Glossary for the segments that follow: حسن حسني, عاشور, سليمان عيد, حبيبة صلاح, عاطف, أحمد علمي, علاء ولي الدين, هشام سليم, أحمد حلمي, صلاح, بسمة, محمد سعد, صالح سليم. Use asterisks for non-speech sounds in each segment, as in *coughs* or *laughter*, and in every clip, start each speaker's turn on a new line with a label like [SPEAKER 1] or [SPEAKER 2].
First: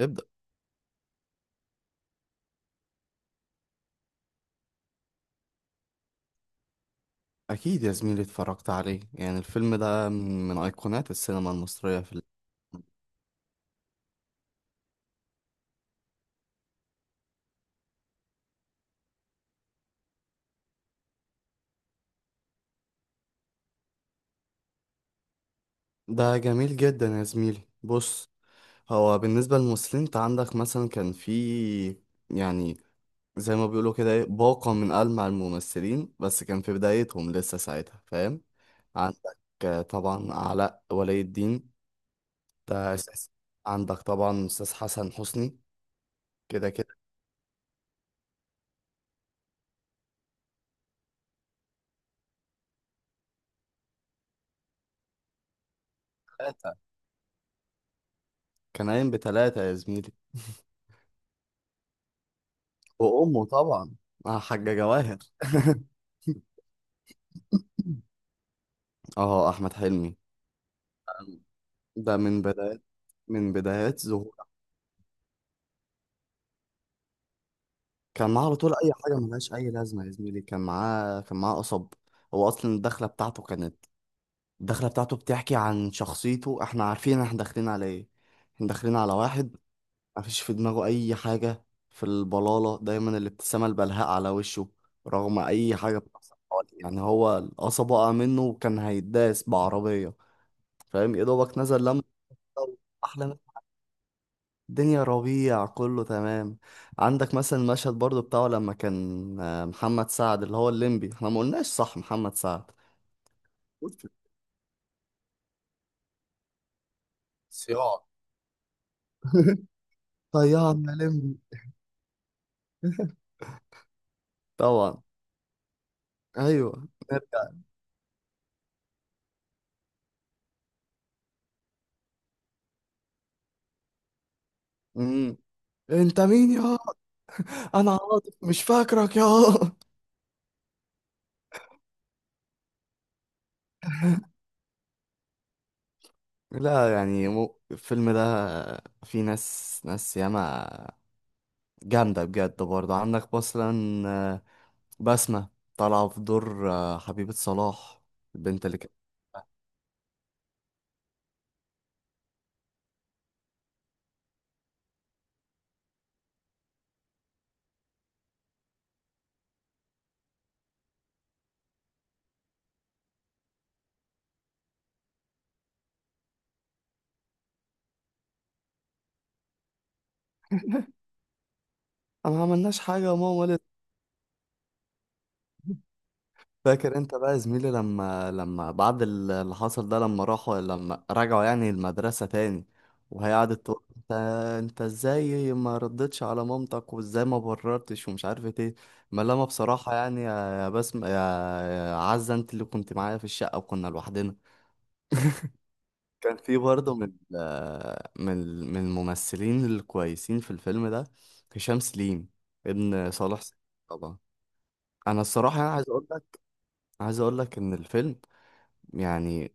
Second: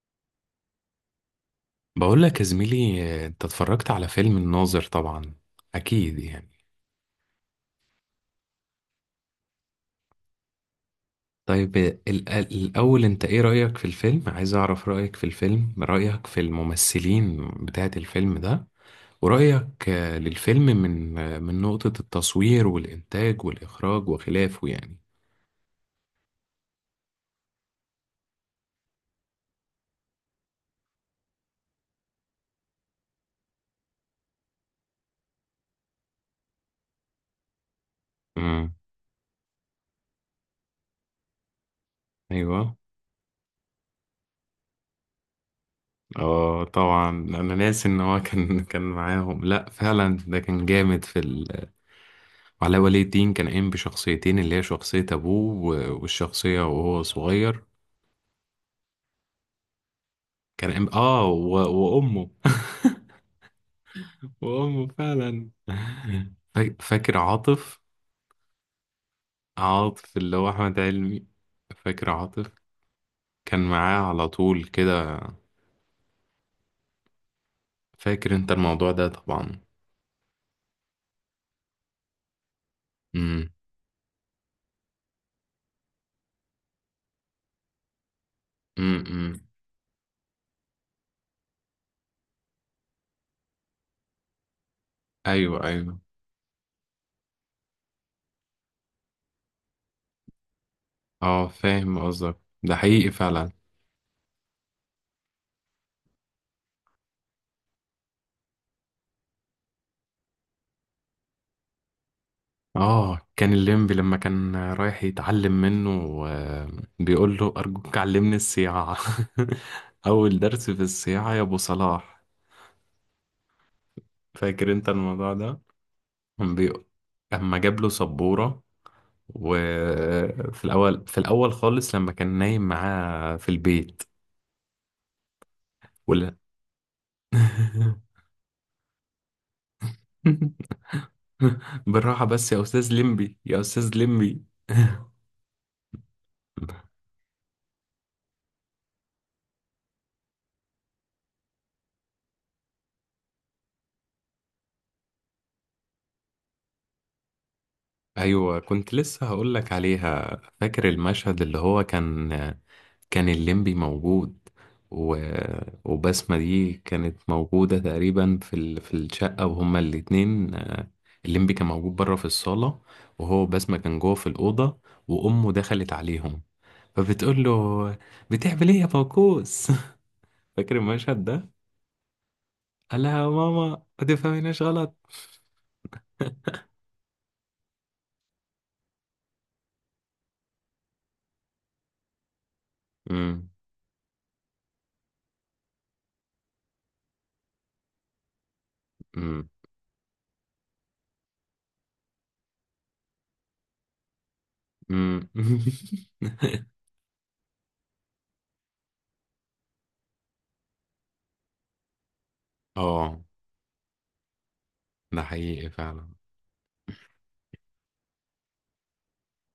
[SPEAKER 1] ابدأ.
[SPEAKER 2] بقول لك يا زميلي، انت اتفرجت على فيلم الناظر طبعا، اكيد يعني.
[SPEAKER 1] أكيد يا زميلي اتفرجت عليه، يعني الفيلم ده من أيقونات السينما
[SPEAKER 2] طيب
[SPEAKER 1] المصرية
[SPEAKER 2] الاول انت ايه رأيك في الفيلم؟ عايز اعرف رأيك في الفيلم، رأيك في الممثلين بتاعت الفيلم ده، ورأيك للفيلم من من نقطة التصوير والإنتاج والإخراج وخلافه يعني.
[SPEAKER 1] ده جميل جدا يا زميلي. بص، هو بالنسبة للمسلمين انت عندك مثلا كان في، يعني زي ما بيقولوا كده ايه، باقة من ألمع الممثلين، بس كان في بدايتهم لسه ساعتها، فاهم.
[SPEAKER 2] امم.
[SPEAKER 1] عندك طبعا علاء ولي الدين،
[SPEAKER 2] ايوه.
[SPEAKER 1] ده أساس. عندك طبعا أستاذ حسن حسني،
[SPEAKER 2] اه
[SPEAKER 1] كده كده.
[SPEAKER 2] طبعا، انا ناسي ان هو كان معاهم. لا فعلا ده كان جامد في علاء ولي الدين. كان قايم بشخصيتين، اللي هي شخصية أبوه والشخصية
[SPEAKER 1] تلاتة،
[SPEAKER 2] وهو صغير.
[SPEAKER 1] كان قايم بتلاتة يا زميلي.
[SPEAKER 2] كان قايم، وأمه.
[SPEAKER 1] وأمه طبعا، مع
[SPEAKER 2] *laughs*
[SPEAKER 1] حاجة
[SPEAKER 2] وأمه
[SPEAKER 1] جواهر
[SPEAKER 2] فعلا.
[SPEAKER 1] *laughs*
[SPEAKER 2] فاكر عاطف؟
[SPEAKER 1] اه أحمد حلمي،
[SPEAKER 2] عاطف اللي هو أحمد علمي. فاكر
[SPEAKER 1] ده من
[SPEAKER 2] عاطف؟
[SPEAKER 1] بدايات،
[SPEAKER 2] كان معاه على
[SPEAKER 1] ظهور.
[SPEAKER 2] طول كده.
[SPEAKER 1] كان
[SPEAKER 2] فاكر
[SPEAKER 1] معاه
[SPEAKER 2] أنت
[SPEAKER 1] على طول
[SPEAKER 2] الموضوع
[SPEAKER 1] اي
[SPEAKER 2] ده
[SPEAKER 1] حاجه ملهاش
[SPEAKER 2] طبعا.
[SPEAKER 1] اي لازمه يا زميلي، كان معاه، قصب. هو اصلا الدخله بتاعته
[SPEAKER 2] امم.
[SPEAKER 1] كانت، الدخله بتاعته بتحكي عن شخصيته. احنا عارفين احنا داخلين على ايه، احنا داخلين
[SPEAKER 2] امم.
[SPEAKER 1] على
[SPEAKER 2] امم.
[SPEAKER 1] واحد مفيش في دماغه اي حاجه، في البلاله دايما الابتسامه البلهاء على وشه، رغم
[SPEAKER 2] أيوه
[SPEAKER 1] اي حاجه
[SPEAKER 2] أيوه.
[SPEAKER 1] بتحصل حواليه. يعني هو القصب وقع منه وكان هيداس بعربيه، فاهم، يا
[SPEAKER 2] أه
[SPEAKER 1] دوبك نزل
[SPEAKER 2] فاهم
[SPEAKER 1] لما.
[SPEAKER 2] قصدك، ده حقيقي
[SPEAKER 1] احلى،
[SPEAKER 2] فعلا.
[SPEAKER 1] الدنيا ربيع كله تمام. عندك مثلا المشهد برضو بتاعه لما كان محمد سعد اللي هو الليمبي، احنا ما قلناش صح، محمد سعد
[SPEAKER 2] اه كان الليمبي
[SPEAKER 1] قلت،
[SPEAKER 2] لما كان رايح يتعلم منه. آه، بيقول له ارجوك
[SPEAKER 1] صياع
[SPEAKER 2] علمني السياعة.
[SPEAKER 1] *laughs*
[SPEAKER 2] *laughs* اول درس في
[SPEAKER 1] طيعنا
[SPEAKER 2] السياعة
[SPEAKER 1] ليمبي.
[SPEAKER 2] يا ابو صلاح. فاكر انت
[SPEAKER 1] طبعا.
[SPEAKER 2] الموضوع ده؟ كان بي-
[SPEAKER 1] ايوه نرجع.
[SPEAKER 2] اما جاب له سبورة. وفي الاول خالص لما كان نايم معاه في البيت.
[SPEAKER 1] امم. انت
[SPEAKER 2] ولا.
[SPEAKER 1] مين يا، انا
[SPEAKER 2] *laughs*
[SPEAKER 1] عاطف مش فاكرك يا *laughs*
[SPEAKER 2] بالراحة بس يا استاذ ليمبي، يا استاذ ليمبي. *laughs*
[SPEAKER 1] لا، يعني مو الفيلم ده، في ناس ناس ياما جامدة بجد. برضه عندك مثلا آه، بسمة، طالعة في دور حبيبة صلاح،
[SPEAKER 2] ايوه
[SPEAKER 1] البنت اللي كانت،
[SPEAKER 2] كنت لسه هقول لك عليها. فاكر المشهد اللي هو كان الليمبي موجود، و... وبسمة دي كانت موجودة تقريبا في في الشقة، وهما الاتنين، الليمبي كان موجود بره في الصالة، وهو بسمة كان جوه في الأوضة، وأمه دخلت عليهم، فبتقول له: بتعمل إيه يا فوكوس؟ *laughs* فاكر المشهد ده؟
[SPEAKER 1] ما عملناش
[SPEAKER 2] قال
[SPEAKER 1] حاجة يا
[SPEAKER 2] لها يا
[SPEAKER 1] ماما ولا.
[SPEAKER 2] ماما ما تفهميناش غلط.
[SPEAKER 1] فاكر انت بقى يا زميلي لما، بعد اللي حصل ده، لما راحوا، لما رجعوا يعني المدرسة تاني، وهي
[SPEAKER 2] أمم.
[SPEAKER 1] قعدت تقول: انت، ازاي ما ردتش على مامتك، وازاي ما بررتش ومش عارف ايه. ما لما
[SPEAKER 2] أمم.
[SPEAKER 1] بصراحة يعني، يا بسم يا عزة، انت اللي كنت معايا في الشقة وكنا لوحدنا.
[SPEAKER 2] أمم.
[SPEAKER 1] كان في
[SPEAKER 2] *laughs*
[SPEAKER 1] برضه من من الممثلين الكويسين في الفيلم ده هشام سليم، ابن
[SPEAKER 2] اه
[SPEAKER 1] صالح سليم، طبعا. انا
[SPEAKER 2] ده
[SPEAKER 1] الصراحة
[SPEAKER 2] حقيقي
[SPEAKER 1] يعني عايز اقول،
[SPEAKER 2] فعلا.
[SPEAKER 1] لك ان الفيلم، يعني،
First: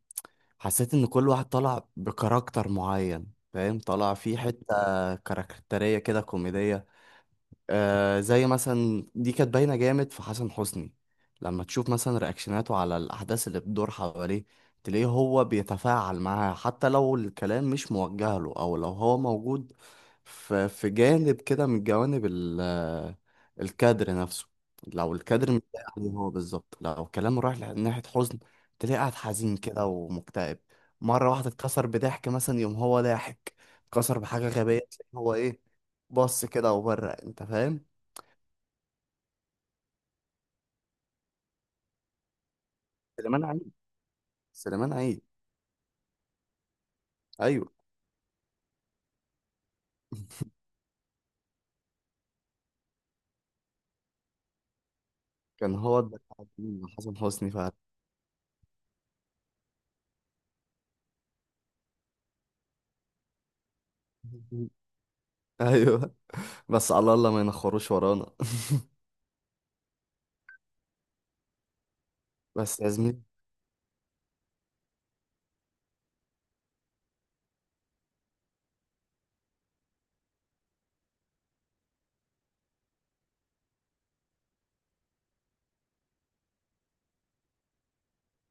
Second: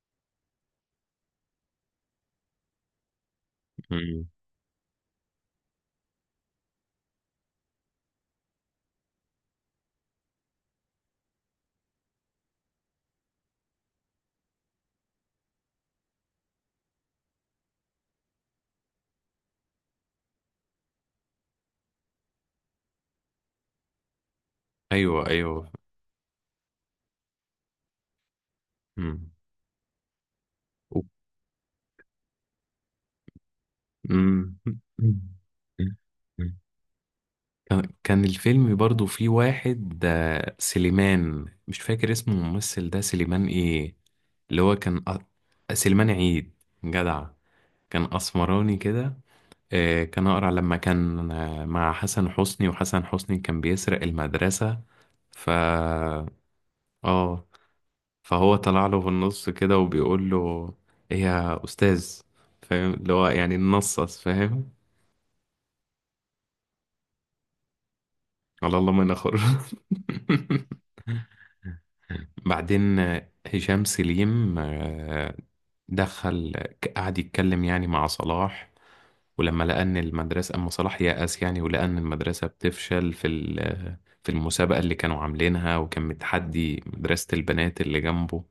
[SPEAKER 1] حسيت ان كل واحد طلع بكاركتر معين، فاهم، طلع
[SPEAKER 2] مم.
[SPEAKER 1] فيه حتة كاركترية كده كوميدية. زي مثلا دي كانت باينة جامد في حسن حسني. لما تشوف مثلا رياكشناته على الأحداث اللي بتدور حواليه، تلاقيه هو بيتفاعل معاها حتى لو الكلام مش موجه له، أو لو هو موجود في جانب كده من جوانب الكادر نفسه. لو
[SPEAKER 2] ايوه
[SPEAKER 1] الكادر مش
[SPEAKER 2] ايوه.
[SPEAKER 1] لايق عليه هو بالظبط، لو كلامه رايح ناحية حزن، تلاقيه قاعد
[SPEAKER 2] مم.
[SPEAKER 1] حزين كده ومكتئب.
[SPEAKER 2] و-
[SPEAKER 1] مرة واحدة اتكسر بضحك مثلا، يوم هو ضاحك، اتكسر بحاجة
[SPEAKER 2] مم.
[SPEAKER 1] غبية، تلاقيه هو ايه، بص كده وبره، انت فاهم.
[SPEAKER 2] كان الفيلم برضو فيه واحد، سليمان، مش فاكر اسمه الممثل ده،
[SPEAKER 1] سليمان
[SPEAKER 2] سليمان
[SPEAKER 1] عيد.
[SPEAKER 2] ايه؟ اللي هو
[SPEAKER 1] سليمان
[SPEAKER 2] كان
[SPEAKER 1] عيد،
[SPEAKER 2] سليمان عيد. جدع،
[SPEAKER 1] ايوه،
[SPEAKER 2] كان اسمراني كده، كان اقرع لما كان مع حسن حسني، وحسن حسني كان بيسرق المدرسة. ف
[SPEAKER 1] كان هو ده مع حسن
[SPEAKER 2] اه.
[SPEAKER 1] حسني فعلا.
[SPEAKER 2] فهو طلع له في النص كده وبيقول له: ايه يا استاذ؟ فاهم اللي هو يعني ننصص، فاهم.
[SPEAKER 1] *laughs* ايوه. بس على الله ما ينخروش ورانا
[SPEAKER 2] على الله ما نخر. *laughs*
[SPEAKER 1] *laughs* بس يا
[SPEAKER 2] بعدين
[SPEAKER 1] زميلي.
[SPEAKER 2] هشام سليم دخل، قعد يتكلم يعني مع صلاح. ولما لقى ان المدرسه، اما صلاح يأس يعني ولقى ان المدرسه بتفشل في في المسابقه اللي كانوا عاملينها، وكان متحدي مدرسه البنات اللي جنبه.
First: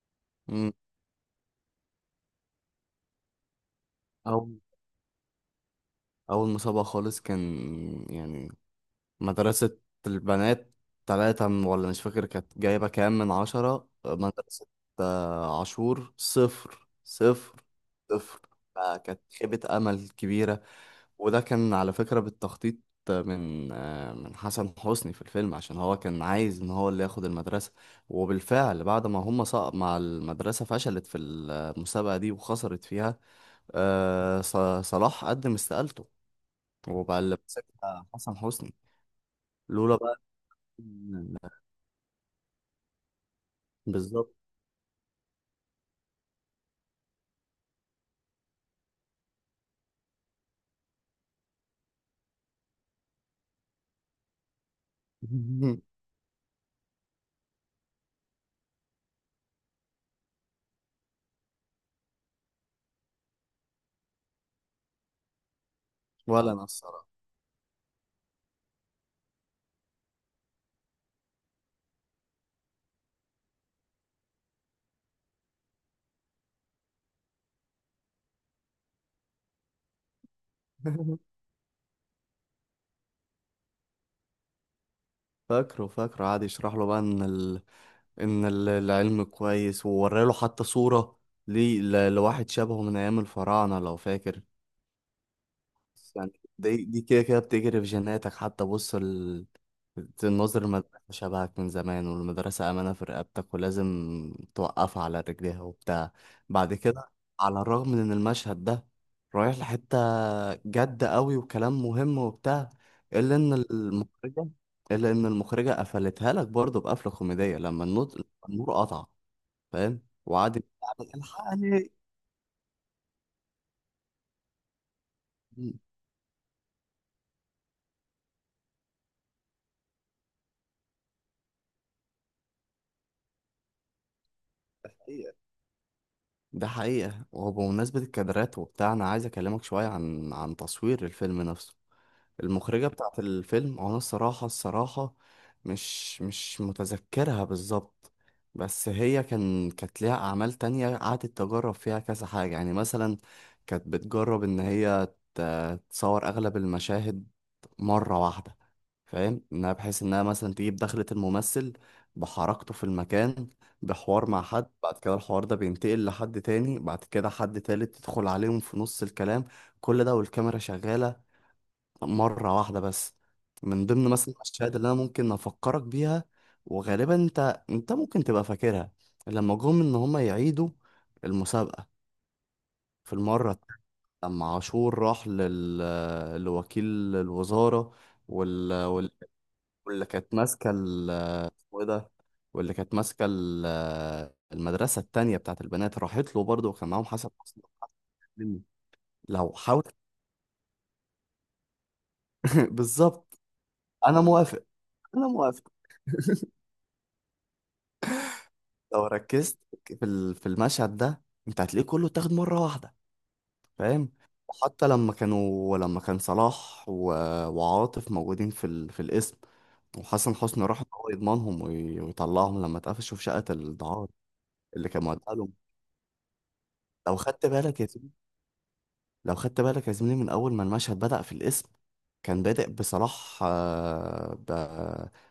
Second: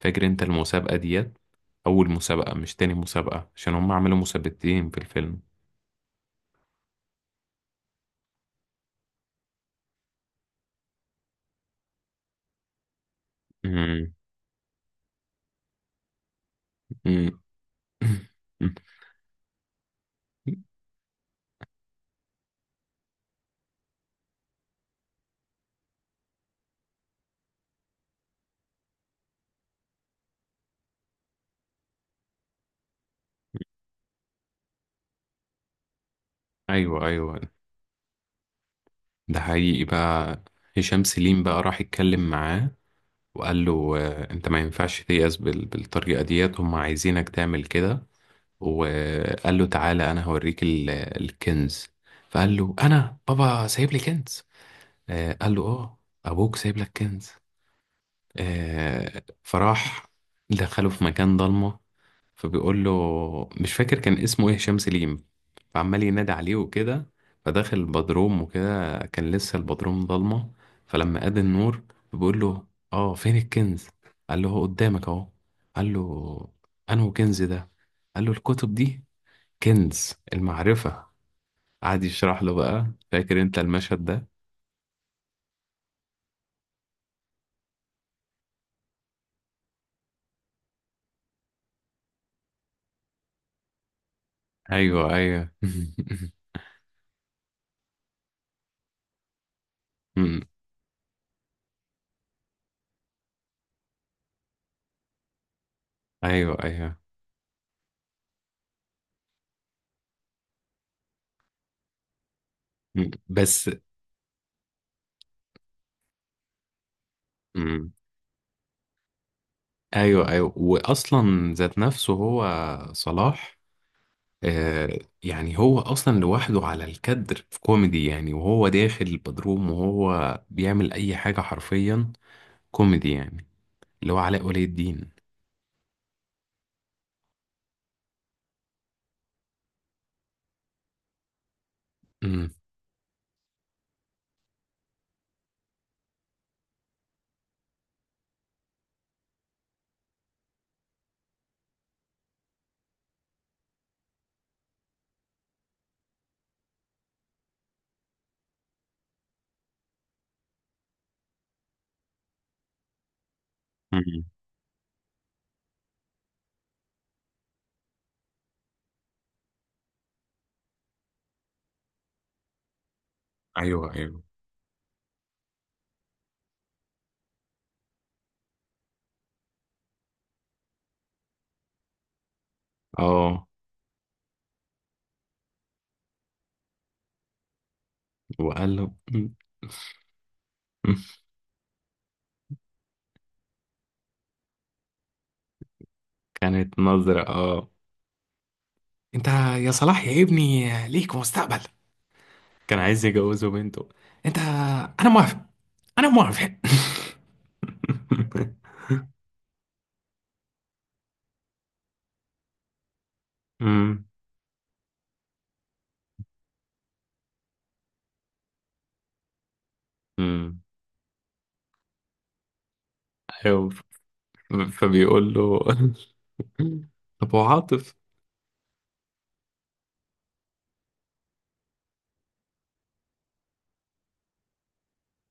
[SPEAKER 2] فاكر انت
[SPEAKER 1] مم.
[SPEAKER 2] المسابقه ديت؟ أول مسابقة، مش تاني مسابقة، عشان هم عملوا
[SPEAKER 1] اول،
[SPEAKER 2] مسابقتين في الفيلم.
[SPEAKER 1] مسابقه خالص كان، يعني، مدرسه البنات تلاتة ولا مش فاكر، كانت جايبه كام من 10
[SPEAKER 2] مم.
[SPEAKER 1] مدرسه. عاشور صفر
[SPEAKER 2] مم.
[SPEAKER 1] صفر صفر،
[SPEAKER 2] *coughs* *laughs*
[SPEAKER 1] فكانت خيبه امل كبيره. وده كان على فكرة بالتخطيط من حسن حسني في الفيلم، عشان هو كان عايز ان هو اللي ياخد المدرسة. وبالفعل بعد ما هم سقط، مع المدرسة فشلت في المسابقة دي وخسرت فيها، آه، ص- صلاح قدم استقالته،
[SPEAKER 2] أيوه
[SPEAKER 1] وبقى اللي
[SPEAKER 2] أيوه.
[SPEAKER 1] مسكها حسن حسني.
[SPEAKER 2] ده حقيقي
[SPEAKER 1] لولا بقى
[SPEAKER 2] بقى. هشام سليم
[SPEAKER 1] إن-
[SPEAKER 2] بقى راح يتكلم معاه، وقال له:
[SPEAKER 1] بالظبط.
[SPEAKER 2] أنت ما ينفعش تيأس بالطريقة ديت، هم عايزينك تعمل كده. وقال له: تعالى أنا هوريك الكنز. فقال له: أنا بابا سايب لي كنز؟ قال له: آه،
[SPEAKER 1] *laughs*
[SPEAKER 2] أبوك سايب لك كنز. فراح دخله في مكان ضلمة. فبيقول له، مش فاكر كان اسمه ايه هشام سليم، فعمال ينادي
[SPEAKER 1] ولا
[SPEAKER 2] عليه
[SPEAKER 1] انا الصراحة.
[SPEAKER 2] وكده. فداخل البدروم وكده، كان لسه البدروم ضلمة، فلما قاد النور بيقول له: اه، فين الكنز؟ قال له: هو قدامك اهو. قال له: انه كنز ده؟ قال له: الكتب دي كنز المعرفة.
[SPEAKER 1] *laughs*
[SPEAKER 2] قعد يشرح له بقى. فاكر انت المشهد ده؟
[SPEAKER 1] فاكره، قعد يشرح له بقى ان العلم كويس، ووراله حتى صورة ليه لواحد شبهه من ايام الفراعنة لو فاكر.
[SPEAKER 2] ايوه ايوه.
[SPEAKER 1] بس يعني
[SPEAKER 2] *laughs*
[SPEAKER 1] دي كده كده بتجري في جيناتك، حتى بص
[SPEAKER 2] أمم.
[SPEAKER 1] الناظر، المدرسة شبهك من زمان، والمدرسة أمانة في رقبتك ولازم توقفها على رجليها وبتاع.
[SPEAKER 2] ايوه
[SPEAKER 1] بعد
[SPEAKER 2] ايوه.
[SPEAKER 1] كده، على الرغم من إن المشهد ده رايح لحتة جد قوي وكلام مهم وبتاع،
[SPEAKER 2] أمم،
[SPEAKER 1] إلا إن
[SPEAKER 2] بس.
[SPEAKER 1] المخرجة، قفلتها لك برضه بقفلة كوميدية، لما
[SPEAKER 2] أمم.
[SPEAKER 1] النور، قطع، فاهم،
[SPEAKER 2] ايوه ايوه.
[SPEAKER 1] وقعد يعني:
[SPEAKER 2] واصلا ذات
[SPEAKER 1] الحقني.
[SPEAKER 2] نفسه هو صلاح، آه. يعني هو اصلا لوحده على الكدر في كوميدي يعني، وهو داخل البدروم وهو بيعمل اي حاجه حرفيا كوميدي يعني، اللي هو علاء ولي
[SPEAKER 1] ده
[SPEAKER 2] الدين.
[SPEAKER 1] حقيقة، ده حقيقة. وبمناسبة الكادرات وبتاع، أنا عايز أكلمك شوية عن تصوير الفيلم نفسه.
[SPEAKER 2] امم.
[SPEAKER 1] المخرجة بتاعة الفيلم، أنا الصراحة، مش متذكرها بالظبط، بس هي كانت ليها أعمال تانية قعدت تجرب فيها كذا حاجة. يعني مثلا كانت بتجرب إن هي تصور أغلب المشاهد مرة واحدة، فاهم، إنها بحيث إنها مثلا تجيب دخلة الممثل بحركته في المكان،
[SPEAKER 2] أمم.
[SPEAKER 1] بحوار مع حد، بعد كده الحوار ده بينتقل لحد تاني، بعد كده حد تالت تدخل عليهم في نص الكلام، كل ده والكاميرا شغالة مرة واحدة بس. من
[SPEAKER 2] ايوه
[SPEAKER 1] ضمن
[SPEAKER 2] ايوه.
[SPEAKER 1] مثلا الأشياء اللي أنا ممكن أفكرك بيها، وغالبا أنت ممكن تبقى فاكرها، لما جم إن هما يعيدوا المسابقة في
[SPEAKER 2] اه،
[SPEAKER 1] المرة التانية، لما عاشور راح لوكيل الوزارة،
[SPEAKER 2] وقال له.
[SPEAKER 1] وال... وال...
[SPEAKER 2] أمم.
[SPEAKER 1] واللي كانت ماسكة
[SPEAKER 2] أمم.
[SPEAKER 1] اسمه إيه ده، واللي كانت ماسكة المدرسة التانية بتاعت البنات، راحت له برضه،
[SPEAKER 2] كانت
[SPEAKER 1] وكان معاهم
[SPEAKER 2] نظره،
[SPEAKER 1] حسن
[SPEAKER 2] اه.
[SPEAKER 1] حسني.
[SPEAKER 2] انت
[SPEAKER 1] لو
[SPEAKER 2] يا
[SPEAKER 1] حاول
[SPEAKER 2] صلاح يا ابني ليك مستقبل.
[SPEAKER 1] *laughs*
[SPEAKER 2] كان عايز
[SPEAKER 1] بالظبط.
[SPEAKER 2] يجوزه بنته.
[SPEAKER 1] أنا
[SPEAKER 2] انت،
[SPEAKER 1] موافق،
[SPEAKER 2] انا
[SPEAKER 1] أنا
[SPEAKER 2] موافق،
[SPEAKER 1] موافق.
[SPEAKER 2] انا موافق. *laughs*
[SPEAKER 1] لو ركزت في المشهد ده، انت هتلاقيه كله اتاخد مره واحده،
[SPEAKER 2] امم.
[SPEAKER 1] فاهم. وحتى لما كان صلاح و... وعاطف موجودين في القسم، وحسن
[SPEAKER 2] امم.
[SPEAKER 1] حسني راح إن هو يضمنهم وي... ويطلعهم، لما اتقفشوا في شقه
[SPEAKER 2] ايوه،
[SPEAKER 1] الدعارة اللي كان مودع
[SPEAKER 2] فبيقول
[SPEAKER 1] لهم.
[SPEAKER 2] له. *laughs*
[SPEAKER 1] لو
[SPEAKER 2] طب هو
[SPEAKER 1] خدت بالك يا
[SPEAKER 2] عاطف.
[SPEAKER 1] زميلي لو خدت بالك يا زميلي من اول ما المشهد بدأ في القسم، كان بادئ بصلاح، آه، ب...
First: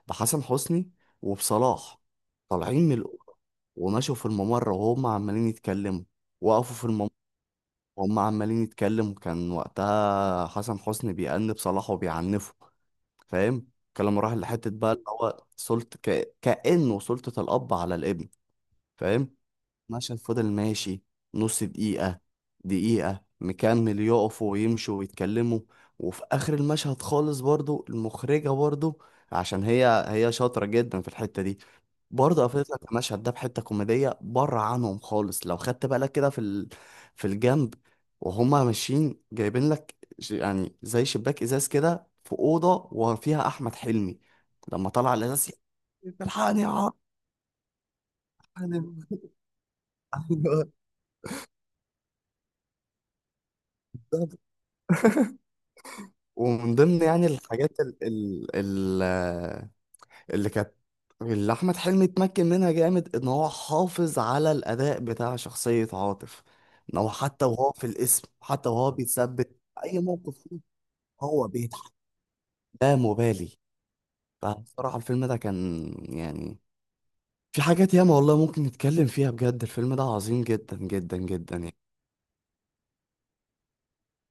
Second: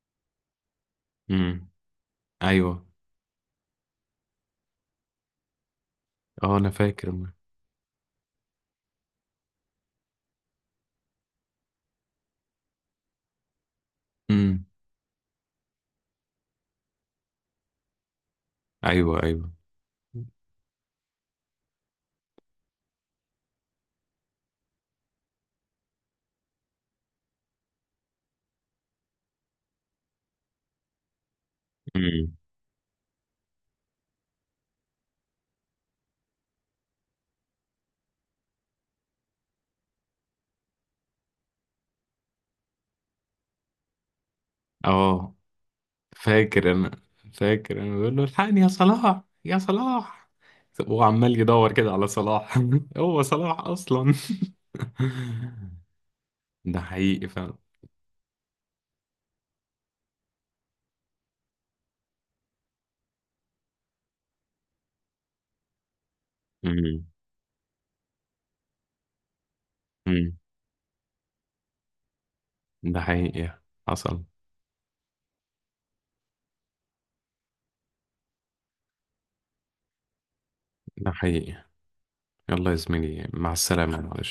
[SPEAKER 1] بحسن حسني
[SPEAKER 2] امم.
[SPEAKER 1] وبصلاح، طالعين
[SPEAKER 2] ايوه.
[SPEAKER 1] من الأوضة، ومشوا في الممر وهم عمالين يتكلموا،
[SPEAKER 2] اه، انا
[SPEAKER 1] وقفوا في الممر
[SPEAKER 2] فاكر.
[SPEAKER 1] وهم عمالين يتكلموا. كان وقتها حسن حسني بيأنب صلاح وبيعنفه، فاهم، الكلام راح
[SPEAKER 2] امم.
[SPEAKER 1] لحتة بقى اللي هو سلطة كأنه سلطة الأب على الابن،
[SPEAKER 2] ايوه
[SPEAKER 1] فاهم.
[SPEAKER 2] ايوه.
[SPEAKER 1] مشهد فضل ماشي نص دقيقة، دقيقة، مكمل يقفوا ويمشوا ويتكلموا. وفي آخر المشهد خالص برضو، المخرجة برضو، عشان هي شاطرة جدا في الحتة دي،
[SPEAKER 2] امم.
[SPEAKER 1] برضه قفلت لك المشهد ده بحته كوميديه بره عنهم خالص. لو خدت بالك كده في الجنب، وهما ماشيين جايبين لك يعني زي شباك ازاز كده في اوضه، وفيها احمد حلمي، لما طلع
[SPEAKER 2] اه
[SPEAKER 1] الازاز: الحقني يا
[SPEAKER 2] فاكر انا،
[SPEAKER 1] عم.
[SPEAKER 2] فاكر انا. بيقول له: الحقني يا صلاح،
[SPEAKER 1] *laughs*
[SPEAKER 2] يا صلاح.
[SPEAKER 1] أيوة،
[SPEAKER 2] هو عمال يدور كده على صلاح، *laughs* هو صلاح اصلا.
[SPEAKER 1] بالظبط.
[SPEAKER 2] *laughs*
[SPEAKER 1] ومن
[SPEAKER 2] ده
[SPEAKER 1] ضمن يعني
[SPEAKER 2] حقيقي فعلا.
[SPEAKER 1] الحاجات ال ال اللي كانت اللي احمد حلمي اتمكن منها جامد، ان هو حافظ على الاداء بتاع شخصية عاطف، ان
[SPEAKER 2] امم.
[SPEAKER 1] هو حتى وهو في الاسم، حتى وهو بيتثبت في اي
[SPEAKER 2] امم.
[SPEAKER 1] موقف فيه، هو بيضحك لا
[SPEAKER 2] ده حقيقي.
[SPEAKER 1] مبالي.
[SPEAKER 2] حصل.
[SPEAKER 1] فبصراحة الفيلم ده كان، يعني، في حاجات ياما والله ممكن نتكلم فيها بجد، الفيلم ده عظيم جدا
[SPEAKER 2] ده
[SPEAKER 1] جدا
[SPEAKER 2] حقيقي.
[SPEAKER 1] جدا.
[SPEAKER 2] يلا يا زميلي، مع السلامة، معلش.